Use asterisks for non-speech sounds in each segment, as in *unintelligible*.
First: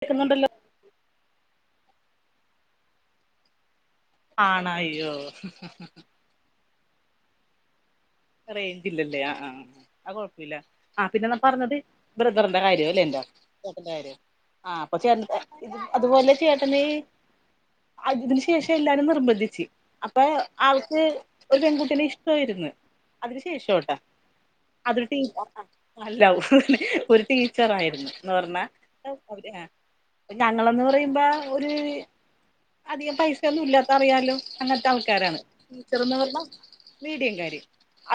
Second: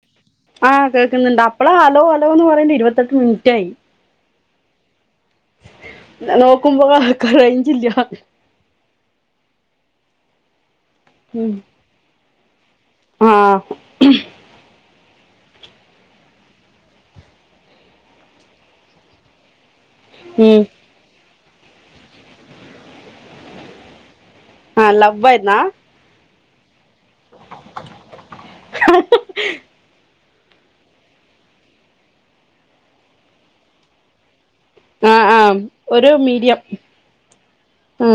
കേക്കുന്നുണ്ടല്ലോ? ആഹ് കേക്കുന്നുണ്ട് അപ്പളാ അലോ അലോ എന്ന് പറയേണ്ട് ഇരുപത്തെട്ട് മിൻറ്റായി. ആണോ അയ്യോ. നോക്കുമ്പോ ക്കാ റേഞ്ചില്ല. റേഞ്ചില്ലല്ലേ ആ ആ ആ കൊഴപ്പല്ല്യ. ആ പിന്നെ നാ ഉം പറഞ്ഞത് ബ്രദറിന്റെ കാര്യോ അല്ലേ എന്റെ ആഹ് ചേട്ടന്റെ കാര്യോ? ആഹ് അപ്പൊ ചേ അതുപോലെ ചേട്ടന്. ഇതിന് ശേഷം എല്ലാരും നിർബന്ധിച്ച് അപ്പൊ ഉം ആൾക്ക് ഒരു പെൺകുട്ടിനെ ഇഷ്ട്ടേര്ന്ന്. അതിന് ശേഷോട്ട ആഹ് അതി ടീ ലവ് ആയിരുന്നാ അ ലൗ ഒരു ടീച്ചറായിര്ന്ന് ന്ന് പർഞ്ഞാ. ഞങ്ങളന്ന് പറയുമ്പോ ഒരു അധികം പൈസ ഒന്നും ഇല്ലാത്ത അറിയാലോ അങ്ങനത്തെ ആഹ് ആൾക്കാരാണ് ആഹ് ഒരു ടീച്ചർന്ന് പറഞ്ഞ മീഡിയം മീഡിയംകാര്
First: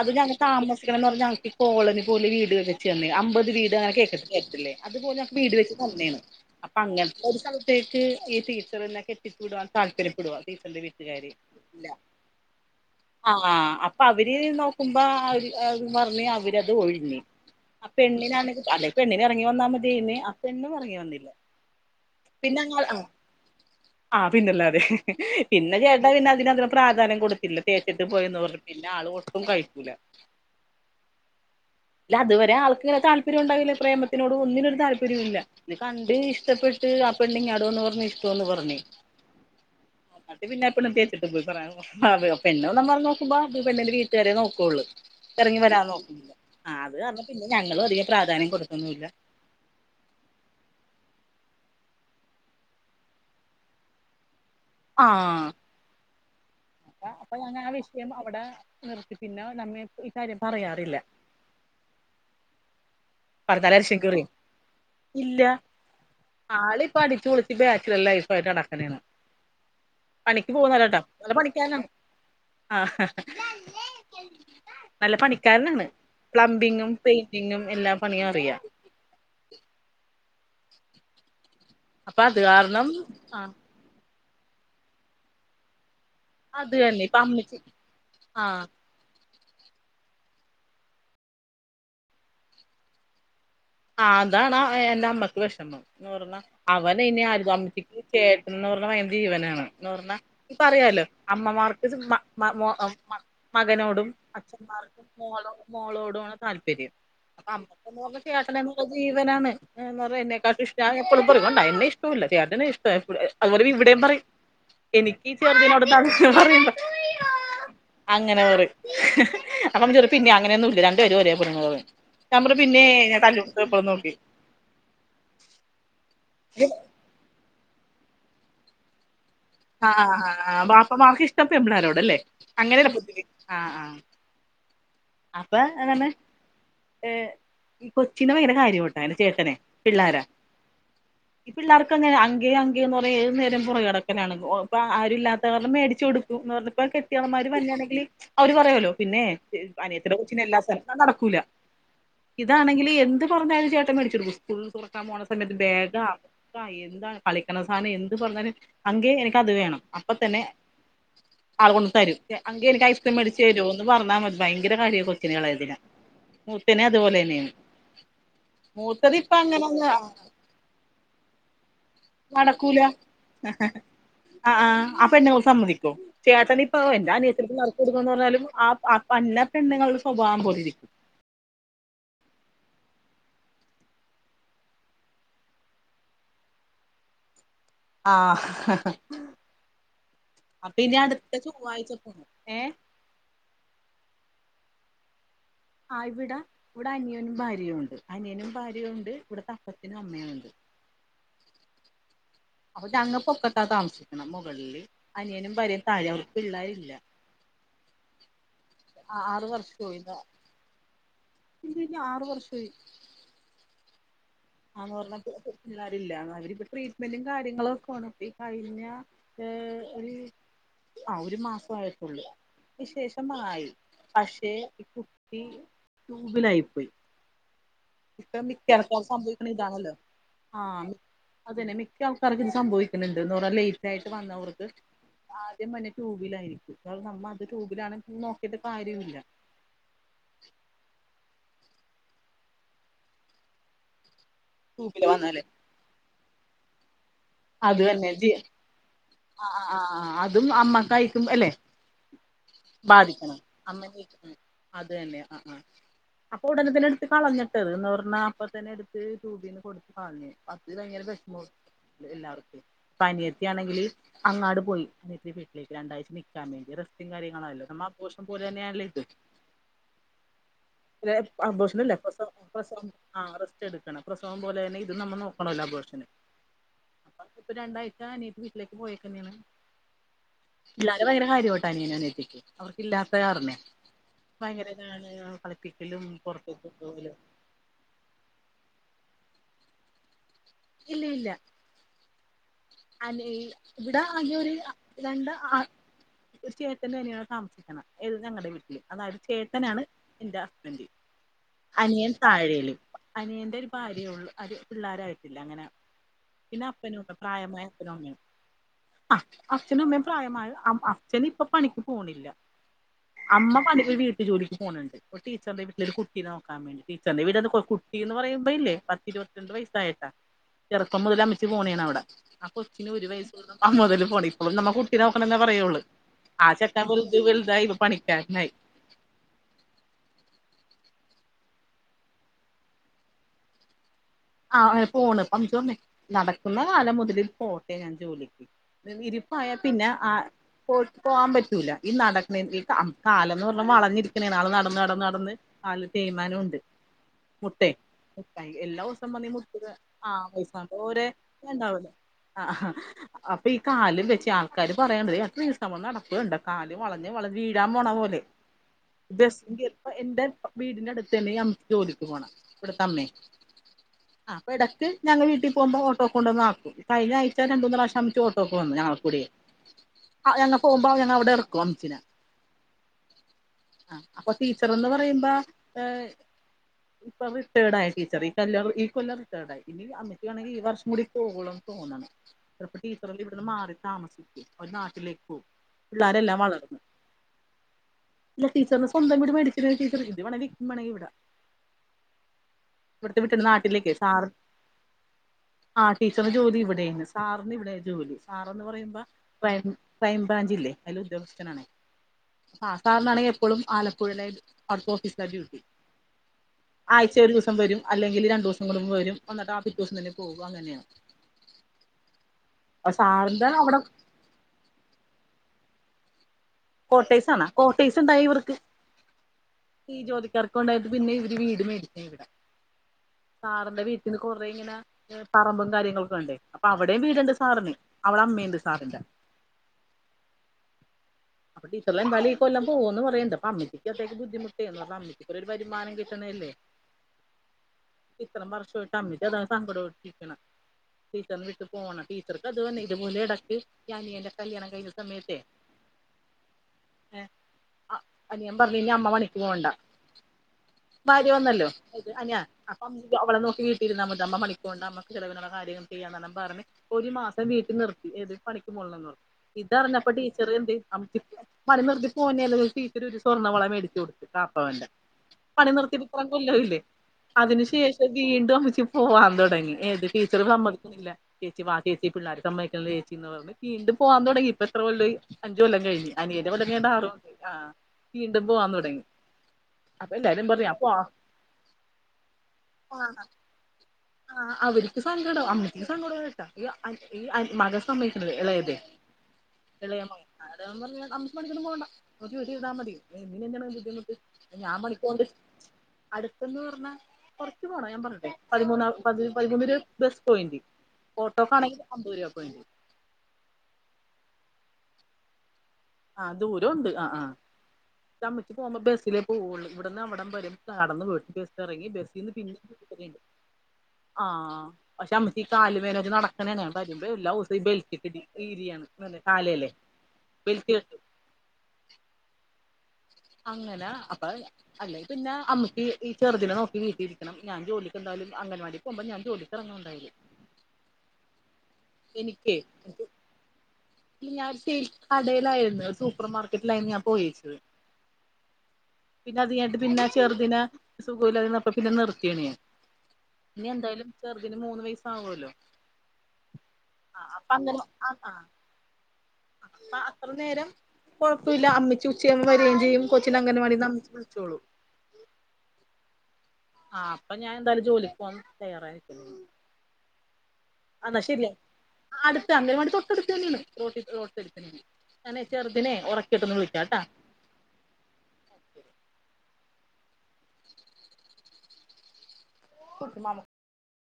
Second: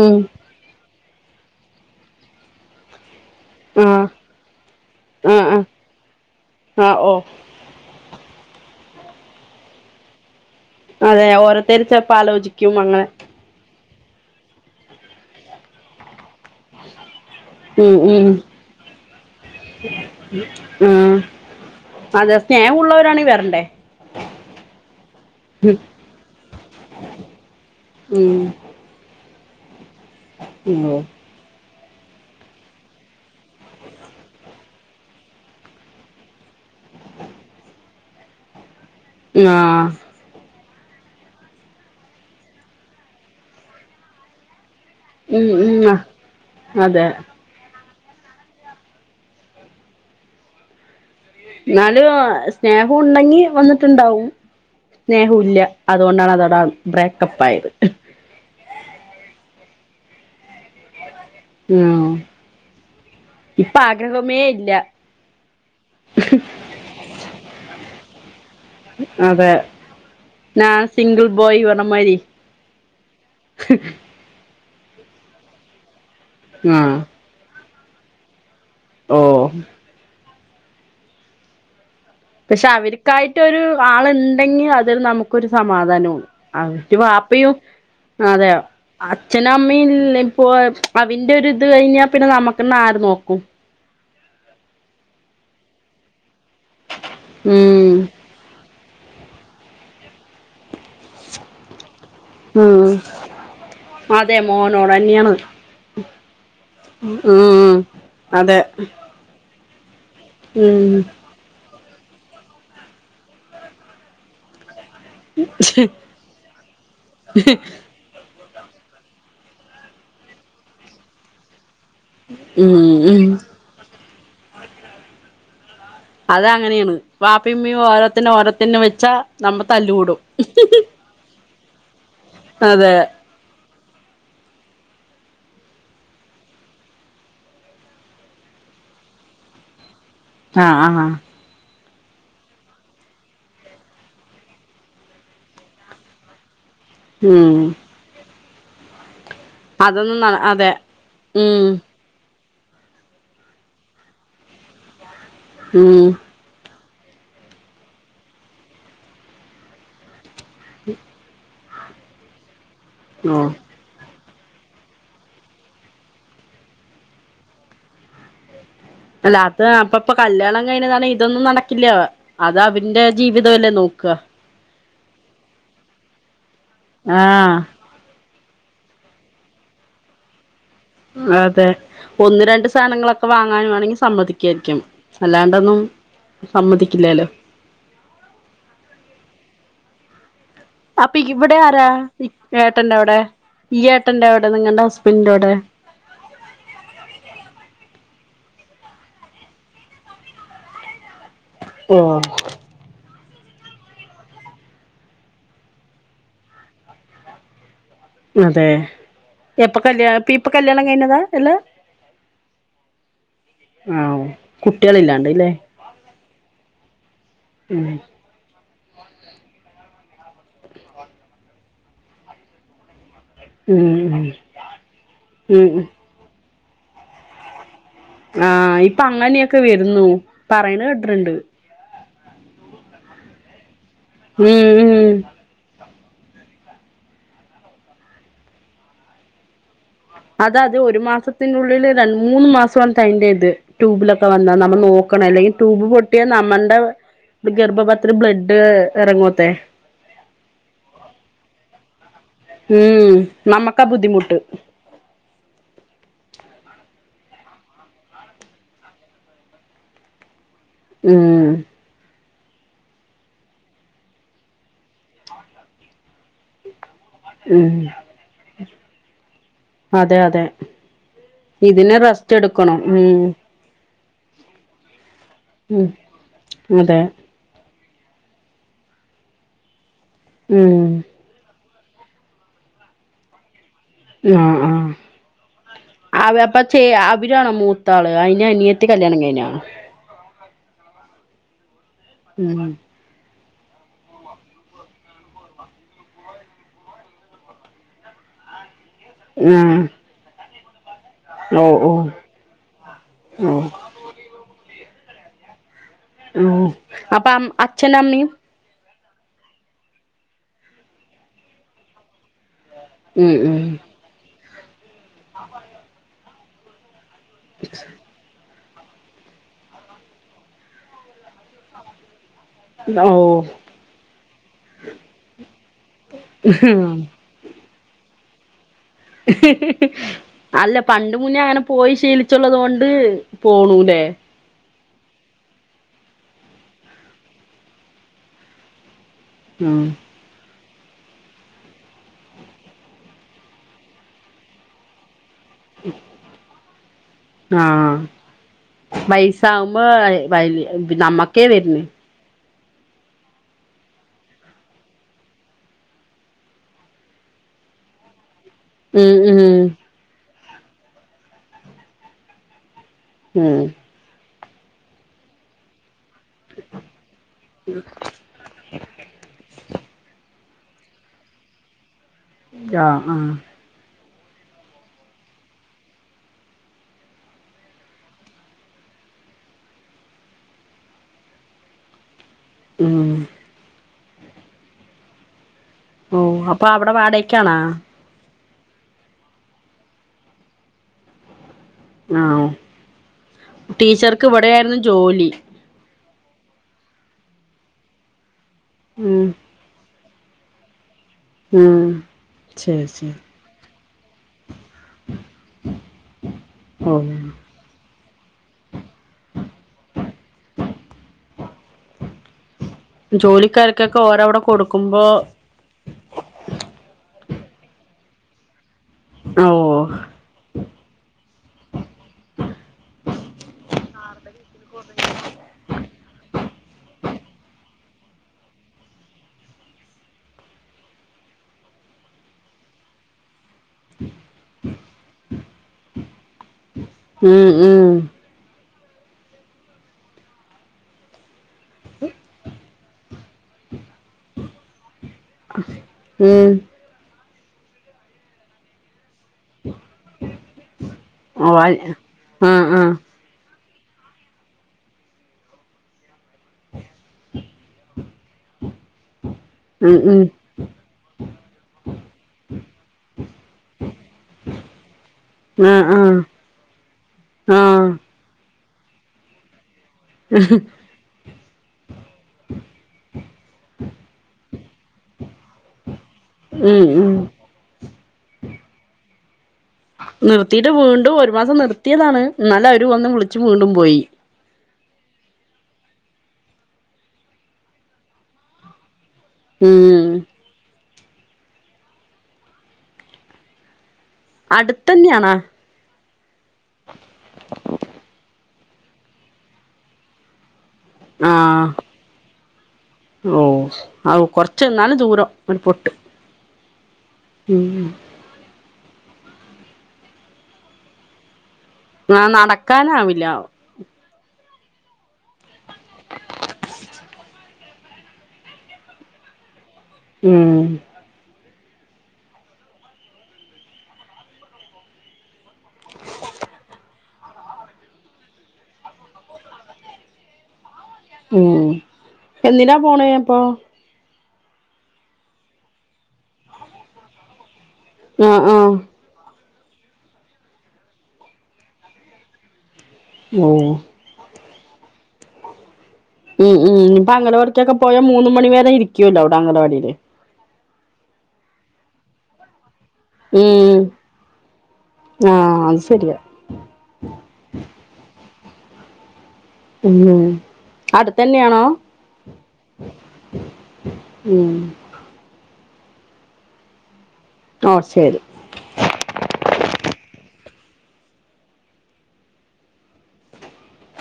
അത് ഞ താമസിക്കണംന്ന് പറഞ്ഞാ ഞങ്ങക്ക് കോളനി പോലെ വീട് ച്ചെന്ന് അമ്പത് വീട് അങ്ങന ആഹ് കേട്ടിട്ടില്ലേ അതുപോലെ ഞങ്ങക്ക് ആഹ് വീട് ആഹ് വെച്ച് തന്നെണ് അപ്പൊ ആഹ് ഓ അങ്ങൻത്തെ ഒരു സ്ഥല ത്തേക്ക് ടീച്ചറിന്നെ കെട്ടിച് വിടുവാൻ താല്പര്യപ്പെടുവാ. ടീച്ചറിന്റെ അതെ വീട്ടുകാര് ഓരോത്തർ ചെപ്പോ ആലോചിക്കും അങ്ങനെ ആഹ് അപ്പൊ അവര് നോക്കുമ്പോ അവര് പറഞ്ഞ് അവരത് ഒഴിഞ്ഞ്. ആ ഉം ഉം പെണ്ണിനാണെ അല്ലെ പെണ്ണിന് എറങ്ങി വന്നാൽ മത്യേനി ആ പെണ്ണും എറങ്ങി ഉം വന്നില്ല. അതെ പിന്നെ സ്നേഹം ഞങ്ങള് ആ ഉള്ളവരാണെ വരണ്ടേ. ആ പിന്നല്ലതെ പിന്നെ ചേട്ടാ പിന്നെ അതിനതിനധികം പ്രാധാന്യം കൊടുത്തില്ല തേച്ചിട്ട് ഉം പോയന്ന് പറ പിന്നെ ആളൊട്ടും കഴിക്കൂല. *unintelligible* ഇല്ല അതുവരെ ആൾക്ക് താല്പര്യം ഉണ്ടാവില്ല പ്രേമത്തിനോട് ഒന്നിനും ഒരു താല്പര്യം ഇല്ല. ഇത് കണ്ട് ഇഷ്ടപ്പെട്ട് ആ പെണ്ണിങ്ങാട് വന്ന് പറഞ്ഞ് ഇഷ്ടവാന്ന് പറഞ്ഞ്. ആഹ് ന്നട്ട് പിന്നെ പെണ്ണ് തേച്ചിട്ട് പോയി പ്രേമം അതെയോ പിന്നൊള് വന്ന് നോക്കുമ്പോ ഈ പെണ്ണിന്റെ വീട്ടുകാരെ നോക്കുവുള്ളു. ഉം എറങ്ങി വരാൻ ഉം നോക്കുന്നില്ല ആ അത് അതെ കാരണം പിന്നെ ഞങ്ങളും അധികം പ്രാധാന്യം കൊടുക്ക്‌ ന്നുല്ല. എന്നാലും സ്നേഹം ഉണ്ടെങ്കി വന്നിട്ടുണ്ടാവും സ്നേഹവുല്ല അതുകൊണ്ടാണ്തട അ അപ്പോ ഞാൻ ആ വിഷയം അവിടെ നിർത്തി പിന്നെ നമ്മെ ഇക്കാര്യം പറയാറില്ല ആഹ് *unintelligible* കറി ഇല്ല ഇല്ല ആളിപ്പോ അടിച്ചു പൊളിച്ച് ബാച്ച്ലർ ലൈഫ് ആയിട്ട് നടക്കയാണ് അതെ പണിക്ക് ഞാൻ പോകുന്നല്ലട്ടോ സിംഗിൾ നല്ല ബോയ് പണിക്കാരനാണ് പറഞ്ഞമാതിരി ആഹ് നല്ല പണിക്കാരനാണ് പ്ലംബിങ്ങും ആഹ് പെയിന്റിങ്ങും എല്ലാ പണിയും അറിയ ഓഹ് അപ്പൊ അത് പക്ഷെ കാരണം അവർക്കായിട്ട് ആഹ് ഒരു ആൾ ഉണ്ടെങ്കിൽ അത് നമുക്കൊരു സമാധാനു അത് അവറ്റ തന്നെ ഇപ്പൊ വാപ്പയും അമ്മച്ചി അതെ ആഹ് അച്ഛനും അമ്മല്ലങ്കി ഇപ്പോ അവന്റെ ഇത് കഴിഞ്ഞാ പിന്നെ നമ്മുക്ക്ന്ന ആര് നോക്കും ആ അതാണ് എന്റെ അമ്മക്ക് വിഷമം എന്ന് പറഞ്ഞാ അവനെ ഇനി ആര് *unintelligible* ഉം ന്ന് പറഞ്ഞാ *unintelligible* ജീവനാണ് എന്ന് പറഞ്ഞാ ഇപ്പറിയാലോ അമ്മമാർക്ക് *unintelligible* മോ ഉം മകനോടും അതെ മോനോട് അച്ഛന്മാർക്കും തന്നെയാണ് മോളോ മോളോടുമാണ് താല്പര്യം അപ്പോ ഉം അമ്മക്ക് എന്ന് പറഞ്ഞാ അതെ ചേട്ടനെ ജീവനാണ് എന്ന് പറഞ്ഞ എന്നെക്കാട്ടും ഇഷ്ട്ട ഉം എപ്പളും അത് കൊണ്ട എന്നെ ഇഷ്ടോല്ല ചേട്ടനെ ഇഷ്ട്ട്വാ അത് പോലെ ഇവിടെം പറിം എനിക്കീ ചെറുതിനിനോട് *unintelligible* അങ്ങനെഴപറിം *unintelligible* പിന്നെ അങ്ങന്യൊന്നും ഇല്ല രണ്ടു പേരും ഒരെ പോലെന്ന് പറിം നമ്മള് പിന്നെ ഞ തല്ലും നോക്കി അതങ്ങനേണ് വാപ്പിം ഇമ്മിം ഓരോത്തന്ന് ഓരോത്തെന്നെ വെച്ചാ നമ്മ ആഹ് തല്ലുകൂടും ആഹ് ബാപ്പമാർക്ക് ഇഷ്ട്ടം പെമ്പിള്ളാരോട്‌ അല്ലെ അതെ ആഹ് ആഹ് അപ്പൊ എതാണ് ഏഹ് ഈ കൊച്ചിനെ ഭയ്ങ്ക്ര കാര്യവാട്ടോ എന്റെ ചേട്ടനെ പിള്ളാരെ ആഹ് ആഹ് ഈ പിള്ളാർക്കാണെ അങ്കേ അങ്കേന്ന് പറയാ ഏത് നേരം പൊറകെ നടക്കലാണ് ഇപ്പോ ആരു ഇല്ലാത്ത കാര്ണം മേടിച്ചൊടു ന്ന് പർഞ്ഞ് ഇപ്പ കെട്ട്യോള് മാര് ഉം വര്ഞ്ഞാണെങ്കില് അവര് പറയോലോ പിന്നേ അനിത്തീടെ അതൊന്നും ന കൊച്ചിന് എല്ലാ അതെ സൽത്താ നടക്കൂല ഉം ഇതാണെങ്കില് എന്ത് പറഞ്ഞാലും ചേട്ടൻ മേടിച്ചൊടുക്കും സ്കൂള് തൊറക്കാൻ പോണ സമയത്ത് ഉം ബേഗാ കാ എന്താ കളിക്കിണ സാന എന്ത് പർഞ്ഞാലും അങ്കേ എനിക്കത് വേണം അപ്പ തന്നെ ഉ ആള് കൊണ്ട് തരും അങ്കേ എനിക്ക് ഐസ്ക്രിം മേടിച്ച് തരോ എന്ന് പർഞ്ഞാ മതി ഭയ്ങ്ക്ര കാര്യാ കൊച്ചിനെ എളേതിനെ മൂത്തനെ അതുപോലെന്ന്യേണ് അല്ല അത് അപ്പ അപ്പ കല്യാണം കഴിഞ്ഞതാണെ ഇതൊന്നും നടക്കില്ല അത് അവന്റെ ജീവിതോല്ലെ നോക്ക ആഹ് ആഹ് അപ്പെന്ന ഓൾ സമ്മതിക്കോ ചേട്ടനിപ്പൊ ആഹ് എൻ്റനിയത്തിപ്പം നട് കുടുങ്ങൂന്ന് പർഞ്ഞാലും ആഹ് ആപ് വര്ന പെണ്ണിങ്ങളെ സ്വഭാം പോലിരി അതെ ഒന്ന് രണ്ട് സാനങ്ങളൊക്കെ വാങ്ങാന് വാണെങ്കിൽ സമ്മതിക്ക്വായിരിക്കും അല്ലാണ്ടൊന്നും സമ്മതിക്കില്ലാലോ ആഹ് അപ്പിവിടെ ആരാ ചൊവ്വാഴ്ച പോണം ഇ ഏ ഏട്ടന്റാവ്ടെ ഈ ഏട്ടന്റാവ്ടെ നിങ്ങണ്ടെ ഹസ്ബന്റോടെ ആഹ് ഇവിട ഇവിട അനിയനും ഭാര്യോണ്ട് അനിയനും ഭാര്യോണ്ട് ഇവിടത്തെ അപ്പച്ചനും അമ്മയും ഉണ്ട് ഓഹ് അപ്പൊ ഞങ്ങ പൊക്കത്താ താമസിക്ക്ണെ മൊകൾല് അനിയനും ഭാര്യെം താഴെ അവർക്ക് പിള്ളാരില്ല അതെ ആ ആറ് എപ്പ കല്യാ ഇപ്പ കല്ല്യാണം കഴിഞ്ഞതാ അല്ല കഴിഞ്ഞ് ആറ് വർഷോയി ആഹ് ഒഹ് *unintelligible* പിള്ളാരില്ല അവരിപ്പൊ ട്രീറ്റ്മെന്റും ഉം കാര്യങ്ങളൊക്കാണ് കഴിഞ്ഞ ഏഹ് ഒരു ആഹ് ഒരു മാസൊവായിട്ടുള്ളു വിശേഷം ആയി ഉം പക്ഷെ ഇ കുട്ടി ഉം ഉം ട്യൂബിലായി പോയി ഇപ ആഹ് മിക്കാൾക്കും ഇപ്പൊ അങ്ങനെയൊക്കെ സംഭ്വിക്കിണിതാണല്ല വരുന്നു പറയണ ആഹ് കേട്ടിട്ടുണ്ട് അതെന്നെ മി ക്യാൾക്കാർക്കു ഇത് സംഭവിക്കിണിണ്ട് എന്ന് പർഞ്ഞ ലേറ്റ് ആയിട്ട് വന്ന അവർക്ക് ഉം ഉം ആദ്യം വന്നെ ട്യൂബ്ലായിരിക്കും പ നമ്മത് ട്യൂബിലാണെ പിന്നെ നോക്കീട്ട് കാര്യമില്ല അത അത് ഒരു മാസത്തിന്റെുള്ളിൽ രൺ മൂന്ന് മാസ്വാൺ തയ്ൻ്റെത് ട്യൂബിലൊക്കെ വന്നാ ന നമ്മ ട്യൂബില് നോക്കണം വന്നാലേ അല്ലെങ്കിൽ ടൂബ് പൊട്ടിയ നമ്മണ്ടെ അത് തന്നെ ഗർഭപാത്രം ജി ബ്ലഡ്ഡ് എർങ്ങ്വത്തെ ആഹ് ആഹ് അതും അമ്മക്കായിക്കും അല്ലെ ഉം ബാധിക്കിണ നമ്മക്കാ അമ്മക്കായ്കും ബുദ്ധിമുട്ട് അത് തന്നെ ആഹ് ആഹ് അപ്പൊ ഒടനെ തന്നെ എട്ത്ത് കളഞ്ഞിട്ടത് എന്ന് പർഞ്ഞാ അപ്പ തന്നെ എടുത്ത് ടൂബീന്ന് കൊടുത്തു കൾഞ്ഞ് അതി ഭയ്ങ്ക്ര ഉം വെഷ്മൊ എല്ലാവർക്കു അനയത്തി ആണെങ്കി അങ്ങാട് പോയി അനിയത്തി വീട്ട്ലേക്ക് രണ്ടായ്ച നിക്കാൻ വേണ്ടി റെസ് റ്റും കാര്യങ്ങളല്ലേ ഉം നമ്മ അബോഷം പോലെന്ന്യാല്ലെ ഇതും അതെ അതെ *unintelligible* അമ്പോഷനല്ല ഇതിന് റെസ്റ്റ് പ്രസവ് എടുക്കണം പ്രസവം ഉം ആഹ് റസ് എടിക്കണം പ്രസവം പോലേന്നെ ഇതും നമ്മ നോക്കണോല്ലോ ഉം അബോഷന് അതെ ഇപ്പൊ രണ്ടാഴ്ച അനീട്ട വീട്ടിലേക്ക് പോയക്കന്നെയാണ് ഉം കാര്യോട്ട അനീയൻ എത്തിക്കും അവർക്ക് ഇല്ലാത്ത കാരണേ ആഹ് ഭയങ്കര ആഹ് കാണ് കളിപ്പിക്കലും പുറത്തേക്ക് കൊണ്ടു പോവലും ഇയ്യാണോ മൂത്ത ആള് അയിന്റെ അനിയത്തി കല്ലിയാണം കൈഞ്ഞോ ഇല്ല ഇല്ല ഉം അല്ല ഇവിടെ ആകെ ഒരു രണ്ട് ചേട്ടൻ തനെയാണ് താമസിക്കണം ഏത് ഞങ്ങളടെ വീട്ടില് അതായത് ചേട്ടൻ ആഹ് നാണ് എന്റെ ഹസ്ബൻഡ് ഓ അനിയൻ ഓ താഴേയിലും ഓ അനിയന്റെ ഒരു ഭാര്യയ ഉള്ളൂ അത് പിള്ളാരായിട്ടില്ല അങ്ങനെ ഉം പിന്നെ അപ്പനും അപ്പൊ അച്ഛനും അമ്മയും അച്ഛനമ്മയും പ്രായമായ അച്ഛൻ ഇപ്പൊ പണിക്ക് പോണില്ല ഉം അമ്മ ഉം പണി വീട്ടിൽ ജോലിക്ക് പോകുന്നുണ്ട്പ്പോ ടീച്ചറിന്റെ വീട്ടിലരു കുട്ടി നോക്കാൻ വേണ്ടി *unintelligible* വീട് കുട്ടി എന്ന് പറയുമ്പോല്ലേ ഇരുപത്തിരണ്ട് വയസ്സായിട്ടാ ചെറുപ്പം മുതൽ അമ്മച്ചി പോണാണ് അവിടെ ആഹ് കൊച്ചിന് ഒരു ഓ വയസ് മുതൽ പോണം ഇപ്പം നമ്മ കുട്ടി നോക്കണന്നെ പറയുള്ളൂ ആഹ് ചേക്കൻ വെലുത്‍ ചെലുതായ് ഇപ്പം പണിക്കാരൻ ആയി *unintelligible* അല്ല പണ്ട് മുന്നേ അങ്ങനെ പോയി ശീലിച്ചുള്ളത് കൊണ്ട് പോണൂല്ലേ ആഹ് പോണ് ഇപ്പം അമ്മച്ചി പറഞ്ഞെ നടക്കുന്ന കാലം മുതലിൽ പോട്ടെ ഞാൻ ജോലിക്ക് ഇരിപ്പായ ഉം പിന്നെ ആഹ് പോ പോകാൻ പറ്റൂല ഈ നടക്ക ഈ കാലന്ന് എന്ന് പറഞ്ഞ വളഞ്ഞിരിക്കണോള് നടന്ന് നടന്ന് നടന്ന് കാൽ തേയിമാനം ഉണ്ട് മുട്ടെ മു എല്ലാം വൈസാവുമ്പോ വ നമ്മക്കേ വരണ് ആഹാ അപ്പൊ ഈ കാലും വെച്ച ആൾക്കാര് പറയണ്ടത് എട്ടു ദിവസം നടപ്പ് കണ്ടാ കാല് വളഞ്ഞ് വളഞ് വീഴാൻ പോണ പോലെ ഉം ഉം *inaudible* എന്റെ വീടിന്റെ അടുത്ത് തന്നെ മ്മക്ക് ജോലിക്ക്പോണേ ഇവിടത്തെ അമ്മേ ഉം ആഹ് അപ്പ ഇടക്ക് ഞങ്ങൾ വീട്ടിൽ പോക്പോ ട്ടക്ക കൊണ്ട വന്ന ആക്കും കഴിഞ്ഞ ആഴ്ച രണ്ടൂന്ന് പ്രാശ്യം ഓട്ടോക്കെ വന്ന ഞങ്ങൾ കൂടി ആഹ് ഞങ്ങ പോകുമ്പോ ഞങ്ങ അവിടെ ഇറക്കും അമ്മച്ചിനെ ആഹ് ആഹ് ആഹ് അപ്പൊ ടിച്ചർ എന്ന് പറയുമ്പോ ഇപ്പൊ റിട്ടേഡ് ആയ ടീച്ചർ ഈ കല്യാണം കഴി ഇകൊല്ലം റിട്ടേർഡ ആയി ഇനി അമ്മക്ക് വേണെങ്കിൽ ഈ വർഷം കൂടി പോകണം തോണ് ചിലപ്പോ ടീച്ചർ ഉം എന്താ ഇവിടുന്ന് മാറി താമസിക്കും അവര് നാട്ടിലേക്ക് പോവും ഓ പിള്ളാര് എല്ലാം അപ്പൊ വളർന്ന് അവിടെ വാടകക്കാണാ ഇല്ലടീച്ചറിന സ്വന്തം വിട് മേടിച്ചത് ടീച്ചർ ഇത് വളരെ ഇക് മണ ഇവിടെ ആ ഇവിട്ത്തെ വിട്ടിൽ നാട് ടീച്ചർക്ക് ഇവിടെയായിരുന്നു ജോലി ആഹ ടീച്ചറിന് ജോലി ഇവിടെന്ന് സാറിന് ഇവിടെ ജോലി സാറെന്ന് പറയുമ്പോ ഉം ഭയ ക്രൈംബ്രാഞ്ച്ല്ലേ അതിൽ ഉദ്യോഗസ്ഥനാണ് ഉം ആഹ് ശരി ശരി സാറിനാണെങ്കിൽ എപ്പ ഇപ്പോളും ആലപ്പുഴയിലെ അവിടത്തെഓഫീസിലാ ഡ്യൂട്ടി ഓ ആഴ്ച്ച ഒരു ദിവസം വരും അല്ലെങ്കിൽ രണ്ട് ദിവസം കുടുമ്പോ വരും എന്നിട്ട് ആഹ് പിറ്റേ ദിവസം തന്നെ പോകും അങ്ങനെയാണ് സാറിന്റെ അവിടെ ജോലിക്കാർക്കൊക്കെ ഓരവിടെ കൊടുക്കുമ്പോ കോട്ടേസ് ആണ് കോട്ടേസ് ഉണ്ടായി ഇവർക്ക് ഓ ഈ ജോലിക്കാർക്ക് ഉണ്ടായിട്ട് പിന്നെ ഇവര് വീട് മേടിക്കെ സാറിന്റെ വീട് ഇത് കൊറെ ഇങ്ങനെ പറമ്പും കാര്യങ്ങളൊക്കെ ഉണ്ട് അപ്പോഅവിടെയും വീടുണ്ട് സാറിന് അവളടെ അമ്മയുണ്ട് സാറിന്റെ അപ്പോ ടീച്ചർ എന്താല് എന്തായാലും ഈ കൊല്ലം പോവുന്ന് പറയണ്ട്. അമ്മച്ചിക്ക്ത്തേക്ക് ബുദ്ധിമുട് ന്നു പറഞ്ഞ അമ്മച്ചി ഇത്രൊ ഒരു വരുമാനം കിട്ടണേല്ലേ. ഉം ഉം ഇത്രേം വർഷമായിട്ട് അമ്മിച്ചി അതാണ് സങ്കടം ആയിട്ടിരിക്ണ. ടീച്ചറിന് വിട്ടു പോണം. ടീച്ചർക്ക് അത് തന്നെ ഇതുപോലെ ഇടക്ക് അനിയന്റെ കല്യാണം കഴിഞ്ഞ സമയത്തെ ഉം ഏ അനിയൻ പറഞ്ഞ് ഇനി അമ്മ പണിക്ക് പോകണ്ട. ഭാര്യ ഓ ആ വന്ന്ല്ലോ അത് അനാ ആ അപ്പോ നമ്മ അവളടെ നോക്കി വീട്ടിൽ ഇരുന്നാൽ മതി. അമ്മ പണിക് പോണ്ട ചില വിനുള്ള കാര്യങ്ങൾ ചെയ്യാന് അണ് പറഞ്. ഒരു മാസം വീട്ടിൽ നിർത്തി. ഏത് പണിക്ക് പോണില്ലന്ന് അറിഞ്ഞപ്പോ. ഇത് ഉം ഉം അറിഞപ്പോടീച്ചർ എന്തേ അമ്മിച്ചി പണിനിർത്തി പോനെന്ന് രുതി ടീച്ചർ ഒരു സ്വർണവള മേടിച്ച് കൊടുത്തു കാ പ്പവന്റ. പണി ആ നിർത്തി ആ ഇത്ര കൊല്ലോ ആയില്ലെ. ആ അതിന് ശേഷം വീണ്ടും അമ്മച്ചി പോവാൻ തുടങ്ങി. ഏത് ടിച്ചറ് സമ്മതിക്കണില്ല. ചേച്ചി വാ ചേച്ചി പിള്ളേര് സമ്മതിക്കുന്നില്ല ചേച്ചിന്ന് പറഞ്ഞ്, വീണ്ടും പോവാൻ തുടങ്ങി. ഇപ്പംത്ര കൊല്ലം ആയി അഞ്ച് കൊല്ലംകഴിഞ്ഞു. അനിയന്റെ കൊല്ലം ഉം കഴിഞ് ആറ്‌ ഉം ആ വീണ്ടും പോവാൻ തുടങ്ങി. അപ്പൊ എല്ലാരും നിർത്തിയിട്ട് പറഞ്ഞു അപ്പൊ വീണ്ടും ഒരു മാസം നിർത്തിയതാണ്. എന്നാല് അവരു വന്ന് വിളിച്ച് വീണ്ടും പോയി. ആ അവര്ക്ക് സങ്കടം. അമ്മക്ക് സങ്കടവുമായി കേട്ടാ. ഈ ഈ മകൻ സമ്മതിക്കള്ളെ മകൻ ഇളയത്. *inaudible* ഉം ഇളയ മകൻ അത്‌ അവൻ പറഞ്ഞു അമ്മച്ചി പണിക്ക് ഒന്നും പോവണ്ട. വീട്ടില് ഒതുങ്ങി ഇരുന്നാ മതി. ഇനി എന്താ ബുദ്ധിമുട്ട്. ഞാൻ പണിക് പോണ്ട്. അടുത്തന്നെയാണാ അടുത്തന്ന് പറഞ്ഞ കൊറച്ചു പോണം. ഞാൻ പറഞ്ഞിലെ പതിമൂന്നാ പതിൽ പതിമൂന്ന് രൂപ ബസ് പോയിന്റ്. ആ ഓട്ടോക് ആണെങ്കിൽ അമ്പത് രൂപ പോയിന്റ്. ഓ ആവു കുറച്ച് ന്നാലും ദൂരം ഒരു പൊട്ട്. ആഹ ദൂരം ഉണ്ട് ആഹ ആഹ. ഉം അമ്മച്ചിപോകുമ്പോ ബസിലെ പോകുള്ളൂ. ഇവിടുന്ന് അവിടം വരെ നടന്ന് വീട്ക്ക് എ എറങ്ങി ആ ബസിന്ന് പിന്നെ *unintelligible* നടക്കാനാവില്ല ആ പക്ഷേ അമ്മച്ചികാല് വേദന ആയിട്ട് നടക്ണെണ്. വരുമ്പേ എല്ലാ ദിവസവും ബെൽടി റ്റിടി ഈരിയാണ് കാലെല്ലേ. ഉം അങ്ങന അപ്പൊ അല്ലെ പിന്നെ അമ്മച്ചി ഈ ചെറുതിനെ നോക്കി വീട്ടിൽ ഇരിക്കി ണം. ഞാൻ ജോലിക്ക് എന്തായാലും അംഗനവാടി പോകുമ്പോ ഞാൻ ജോലിക്ക് ഇറങ്ങും എന്തായലും. ഉം എനിക്കേ എന്തിനാ പോണ് അപ്പൊ? ഞാൻ സ്റ്റിൽ കടയിലായിരുന്നു. ഒരു സൂപ്പർ മാർക്കറ്റിലായിരുന്നു ഞാൻ പോയേച്ചത്. ആഹ ആഹ. പിന്നെ അത് കഴിഞ്ഞയിട്ട് പിന്നെ ചെറുതിന സുഖലായിരുന്നപ്പോ പിന്നെ നിർത്തിയെണ് ഞാൻ. ഓ ഇനി എന്തായാലും ചെറ്തിന് മൂന്ന് വയസ് ആവോല്ലോ. ഉം ഉം ഇപ്പൊ അംഗനവാടികൊകെ അങ്ങനെ പോയാ, ആ മൂന്ന് മണി വരെ ഇരിക്കുവല്ലോ അവ്ടെ അംഗവാടില്. ത്ര നേരം കൊഴപുല്ല. അമ്മിച്ചി ഉച്ചയവുമ്പ വരെ ചെയ്യും, കൊച്ചിനെ അങ്ങനവാടിന്ന് അമ്മച്ചി വിളിച്ചോളും. ആഹ് അത് ശെരിയ. ആഹ് അപ്പ ഞാൻ ന്തായാലും ജോലിക്ക് പോവാന്ന് തയ്യാറായിരികണെന്ന്. ഉം. അന്നാ ശെരി. അടുത്തന്നെയാണോ ആ അടുതാണ് ഞങ്ങടെ തൊട്ടടുത്ത് തന്നെണ് റോട്ടി ഉം റോട്ടടുത്ത് ന്നെണ്. ഞാനെ ചെറ്തനെ ഒറക്കിട്ടൊന്ന് വിളിക്കാട്ടാ. ഓ ശെരി. *unintelligible*